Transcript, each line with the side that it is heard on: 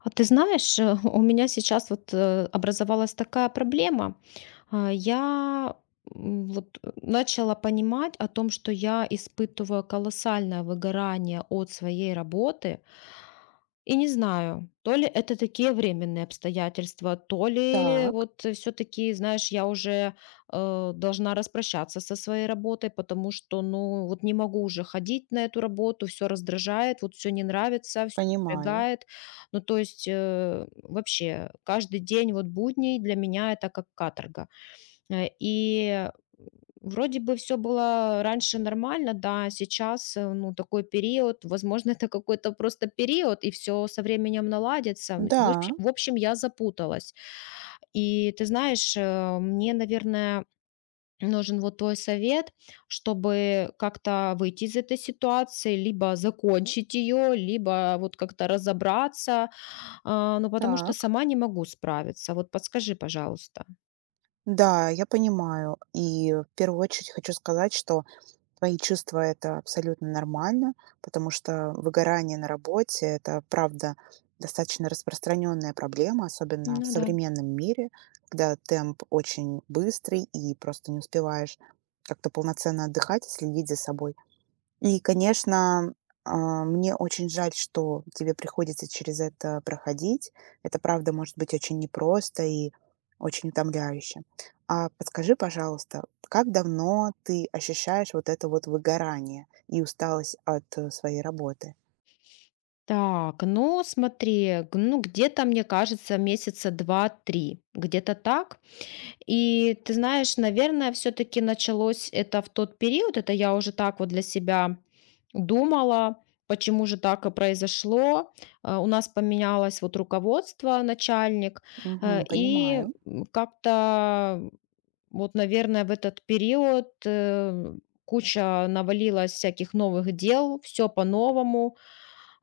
left: А ты знаешь, у меня сейчас вот образовалась такая проблема. Я вот начала понимать о том, что я испытываю колоссальное выгорание от своей работы, и не знаю, то ли это такие временные обстоятельства, то ли
right: Так,
left: вот все-таки, знаешь, я уже должна распрощаться со своей работой, потому что, ну, вот не могу уже ходить на эту работу, все раздражает, вот все не нравится, все
right: понимаю.
left: напрягает. Ну, то есть вообще каждый день вот будний для меня это как каторга. И вроде бы все было раньше нормально, да, сейчас, ну, такой период, возможно, это какой-то просто период, и все со временем наладится. М,
right: Да,
left: в общем в общем, я запуталась. И ты знаешь, мне, наверное, нужен вот твой совет, чтобы как-то выйти из этой ситуации, либо закончить ее, либо вот как-то разобраться, ну, потому что
right: так.
left: сама не могу справиться. Вот подскажи, пожалуйста.
right: Да, я понимаю. И в первую очередь хочу сказать, что твои чувства это абсолютно нормально, потому что выгорание на работе это правда достаточно распространенная проблема, особенно в
left: Ну да.
right: современном мире, когда темп очень быстрый и просто не успеваешь как-то полноценно отдыхать и следить за собой. И, конечно, мне очень жаль, что тебе приходится через это проходить. Это, правда, может быть очень непросто и очень утомляюще. А подскажи, пожалуйста, как давно ты ощущаешь вот это вот выгорание и усталость от своей работы?
left: Так, ну смотри, ну где-то, мне кажется, месяца два-три, где-то так. И ты знаешь, наверное, все-таки началось это в тот период, это я уже так вот для себя думала, почему же так и произошло. У нас поменялось вот руководство, начальник, э,
right: Мгм,
left: и
right: понимаю.
left: м, как-то вот, наверное, в этот период куча навалилось всяких новых дел, все по-новому,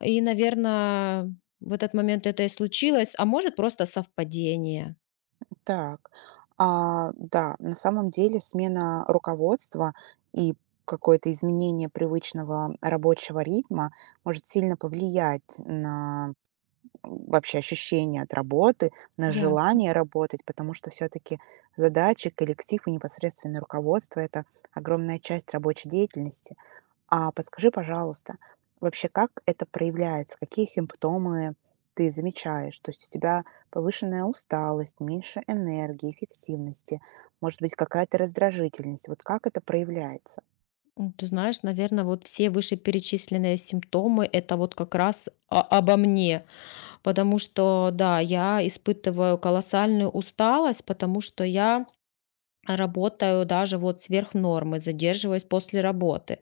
left: и, наверное, в этот момент это и случилось, а может, просто совпадение.
right: Так, да, на самом деле смена руководства и какое-то изменение привычного рабочего ритма может сильно повлиять на вообще ощущение от работы, на
left: Ясно.
right: желание работать, потому что все-таки задачи, коллектив и непосредственное руководство– это огромная часть рабочей деятельности. А подскажи, пожалуйста, вообще как это проявляется, какие симптомы ты замечаешь? То есть у тебя повышенная усталость, меньше энергии, эффективности, может быть, какая-то раздражительность. Вот как это проявляется?
left: Ты знаешь, наверное, вот все вышеперечисленные симптомы — это вот как раз о обо мне, потому что, да, я испытываю колоссальную усталость, потому что я работаю даже вот сверх нормы, задерживаюсь после работы.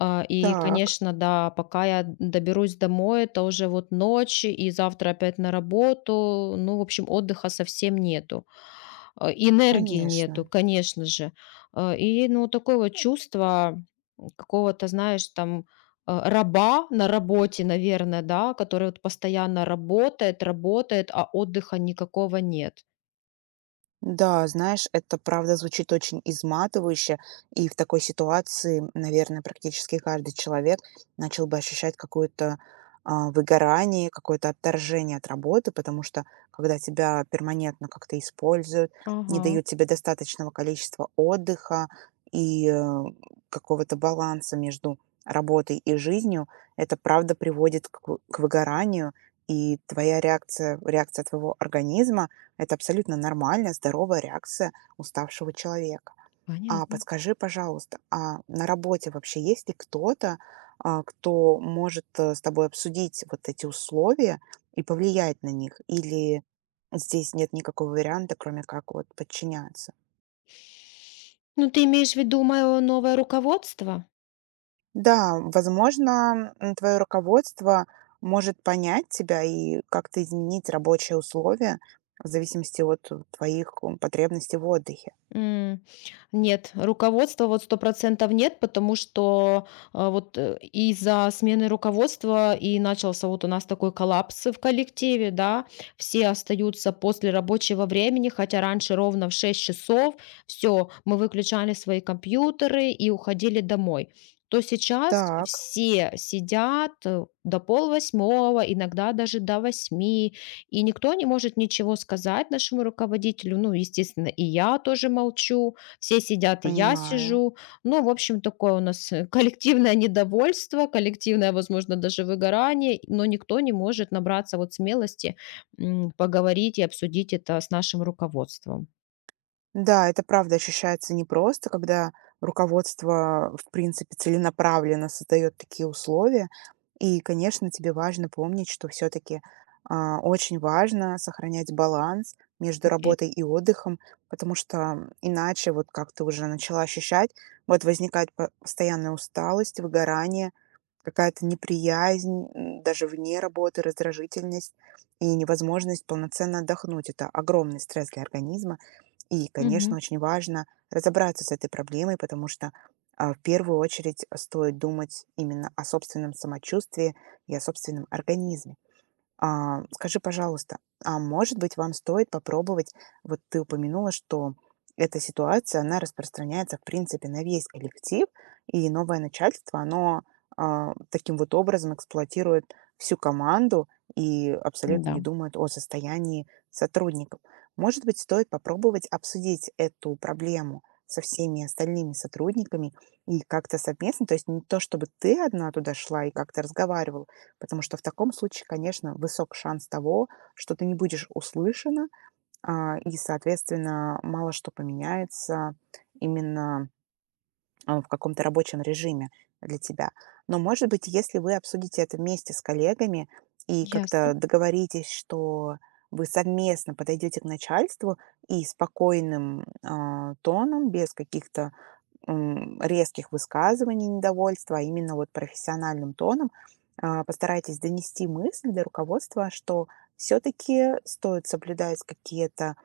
left: И,
right: Так,
left: конечно, да, пока я доберусь домой, это уже вот ночь, и завтра опять на работу. Ну, в общем, отдыха совсем нету. Энергии нету,
right: конечно.
left: конечно же. И, ну, такое вот чувство какого-то, знаешь, там, раба на работе, наверное, да, который вот постоянно работает, работает, а отдыха никакого нет.
right: Да, знаешь, это правда звучит очень изматывающе, и в такой ситуации, наверное, практически каждый человек начал бы ощущать какое-то выгорание, какое-то отторжение от работы, потому что когда тебя перманентно как-то используют, не
left: Ага.
right: дают тебе достаточного количества отдыха и какого-то баланса между работой и жизнью, это правда приводит к выгоранию, и твоя реакция, реакция твоего организма, это абсолютно нормальная, здоровая реакция уставшего человека. А
left: Понятно.
right: подскажи, пожалуйста, а на работе вообще есть ли кто-то, кто может с тобой обсудить вот эти условия и повлиять на них? Или здесь нет никакого варианта, кроме как вот подчиняться?
left: Ну, ты имеешь в виду мое новое руководство?
right: Да, возможно, твое руководство может понять тебя и как-то изменить рабочие условия в зависимости от твоих потребностей в отдыхе.
left: М, нет, руководства вот 100% нет, потому что, вот, из-за смены руководства и начался вот у нас такой коллапс в коллективе, да. Все остаются после рабочего времени, хотя раньше ровно в 6 часов все мы выключали свои компьютеры и уходили домой. То сейчас
right: Так,
left: все сидят, до 7:30, иногда даже до восьми. И никто не может ничего сказать нашему руководителю. Ну, естественно, и я тоже молчу, все сидят, и я
right: понимаю.
left: сижу. Ну, в общем, такое у нас коллективное недовольство, коллективное, возможно, даже выгорание, но никто не может набраться вот смелости поговорить и обсудить это с нашим руководством.
right: Да, это правда ощущается непросто, когда руководство, в принципе, целенаправленно создает такие условия. И, конечно, тебе важно помнить, что все-таки очень важно сохранять баланс между
left: Окей.
right: работой и отдыхом, потому что иначе, вот как ты уже начала ощущать, вот возникает постоянная усталость, выгорание, какая-то неприязнь, даже вне работы, раздражительность и невозможность полноценно отдохнуть. Это огромный стресс для организма. И, конечно,
left: Мгм.
right: очень важно разобраться с этой проблемой, потому что в первую очередь стоит думать именно о собственном самочувствии и о собственном организме. Скажи, пожалуйста, а может быть, вам стоит попробовать, вот ты упомянула, что эта ситуация, она распространяется, в принципе, на весь коллектив, и новое начальство, оно таким вот образом эксплуатирует всю команду и абсолютно не
left: Да.
right: думает о состоянии сотрудников. Может быть, стоит попробовать обсудить эту проблему со всеми остальными сотрудниками и как-то совместно, то есть не то, чтобы ты одна туда шла и как-то разговаривала. Потому что в таком случае, конечно, высок шанс того, что ты не будешь услышана, и, соответственно, мало что поменяется именно в каком-то рабочем режиме для тебя. Но, может быть, если вы обсудите это вместе с коллегами и как-то
left: Ясно.
right: договоритесь, что вы совместно подойдете к начальству и спокойным тоном, без каких-то резких высказываний недовольства, а именно вот профессиональным тоном, постарайтесь донести мысль до руководства, что все-таки стоит соблюдать какие-то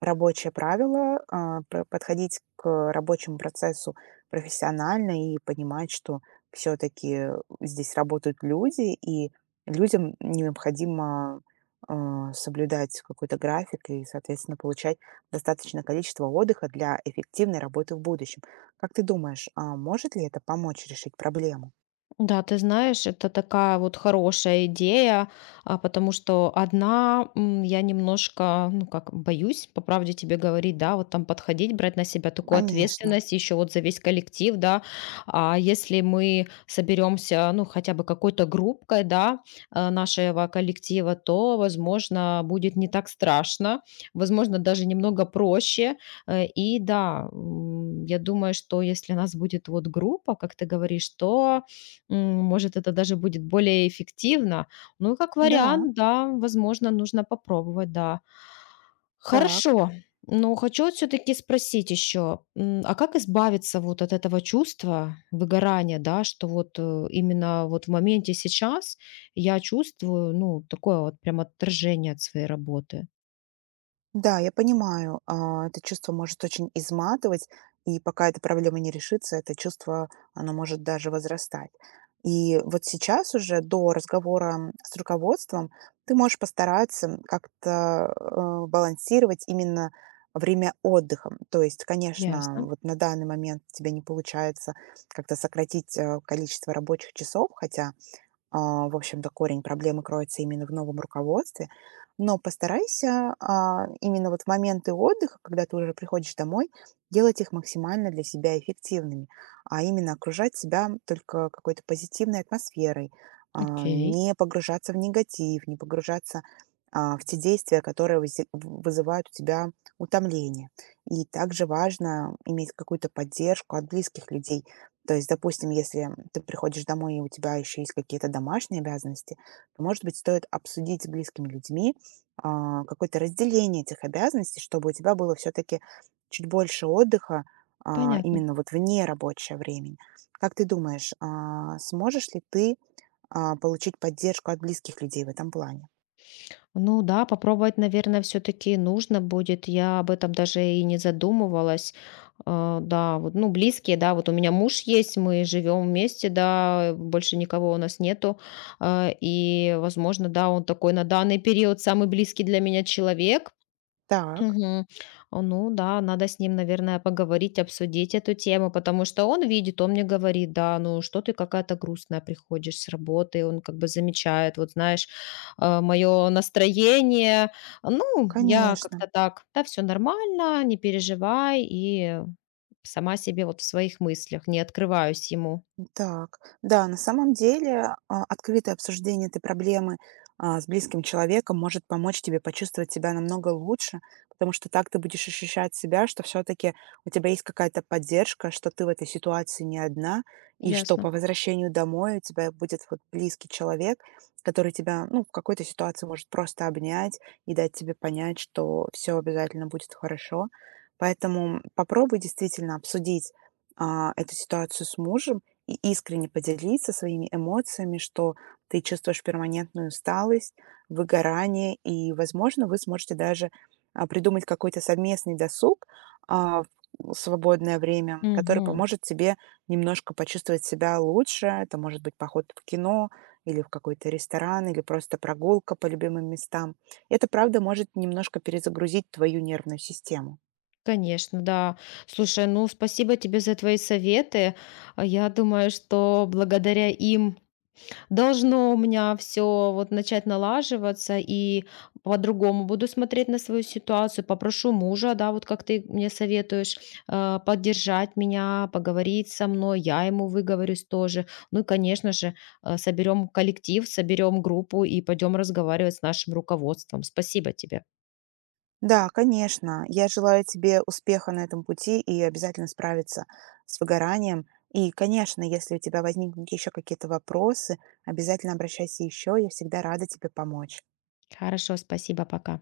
right: рабочее правило, а, п подходить к рабочему процессу профессионально и понимать, что все таки здесь работают люди, и людям необходимо, соблюдать какой-то график и, соответственно, получать достаточное количество отдыха для эффективной работы в будущем. Как ты думаешь, а может ли это помочь решить проблему?
left: Да, ты знаешь, это такая вот хорошая идея, потому что одна я немножко, ну как, боюсь, по правде тебе говорить, да, вот там подходить, брать на себя такую
right: Конечно.
left: ответственность еще вот за весь коллектив, да, а если мы соберемся, ну хотя бы какой-то группкой, да, нашего коллектива, то, возможно, будет не так страшно, возможно, даже немного проще, и да, я думаю, что если нас будет вот группа, как ты говоришь, то М, может, это даже будет более эффективно. Ну, как
right: Да,
left: вариант, да, возможно, нужно попробовать, да.
right: так.
left: Хорошо. Но хочу все-таки спросить еще, а как избавиться вот от этого чувства выгорания, да, что вот именно вот в моменте сейчас я чувствую, ну, такое вот прям отторжение от своей работы.
right: Да, я понимаю, это чувство может очень изматывать, и пока эта проблема не решится, это чувство, оно может даже возрастать. И вот сейчас уже до разговора с руководством ты можешь постараться как-то балансировать именно время отдыха. То есть, конечно,
left: Ясно.
right: вот на данный момент тебе не получается как-то сократить количество рабочих часов, хотя в общем-то, корень проблемы кроется именно в новом руководстве. Но постарайся именно вот в моменты отдыха, когда ты уже приходишь домой, делать их максимально для себя эффективными, а именно окружать себя только какой-то позитивной атмосферой,
left: Окей.
right: не погружаться в негатив, не погружаться в те действия, которые вызывают у тебя утомление. И также важно иметь какую-то поддержку от близких людей, то есть, допустим, если ты приходишь домой, и у тебя еще есть какие-то домашние обязанности, то, может быть, стоит обсудить с близкими людьми какое-то разделение этих обязанностей, чтобы у тебя было все-таки чуть больше отдыха
left: Понятно.
right: именно вот вне рабочего времени. Как ты думаешь, сможешь ли ты получить поддержку от близких людей в этом плане?
left: Ну да, попробовать, наверное, все-таки нужно будет. Я об этом даже и не задумывалась. Да, вот, ну, близкие, да, вот у меня муж есть, мы живем вместе, да, больше никого у нас нету. И, возможно, да, он такой на данный период самый близкий для меня человек.
right: Так,
left: Мгм. Ну да, надо с ним, наверное, поговорить, обсудить эту тему, потому что он видит, он мне говорит, да, ну что ты какая-то грустная приходишь с работы, он как бы замечает, вот знаешь, мое настроение, ну, я
right: конечно.
left: как-то так, да, все нормально, не переживай, и сама себе вот в своих мыслях, не открываюсь ему.
right: Так, да, на самом деле открытое обсуждение этой проблемы с близким человеком может помочь тебе почувствовать себя намного лучше, потому что так ты будешь ощущать себя, что все-таки у тебя есть какая-то поддержка, что ты в этой ситуации не одна, и что
left: Ясно.
right: по возвращению домой у тебя будет вот близкий человек, который тебя, ну, в какой-то ситуации может просто обнять и дать тебе понять, что все обязательно будет хорошо. Поэтому попробуй действительно обсудить эту ситуацию с мужем, и искренне поделиться своими эмоциями, что ты чувствуешь перманентную усталость, выгорание, и, возможно, вы сможете даже придумать какой-то совместный досуг а, в свободное время, который
left: Угу.
right: поможет тебе немножко почувствовать себя лучше. Это может быть поход в кино или в какой-то ресторан, или просто прогулка по любимым местам. Это, правда, может немножко перезагрузить твою нервную систему.
left: Конечно, да. Слушай, ну спасибо тебе за твои советы. Я думаю, что благодаря им должно у меня все вот начать налаживаться, и по-другому буду смотреть на свою ситуацию. Попрошу мужа, да, вот как ты мне советуешь, поддержать меня, поговорить со мной, я ему выговорюсь тоже. Ну и, конечно же, соберем коллектив, соберем группу и пойдем разговаривать с нашим руководством. Спасибо тебе.
right: Да, конечно. Я желаю тебе успеха на этом пути и обязательно справиться с выгоранием. И, конечно, если у тебя возникнут еще какие-то вопросы, обязательно обращайся еще. Я всегда рада тебе помочь.
left: Хорошо, спасибо, пока.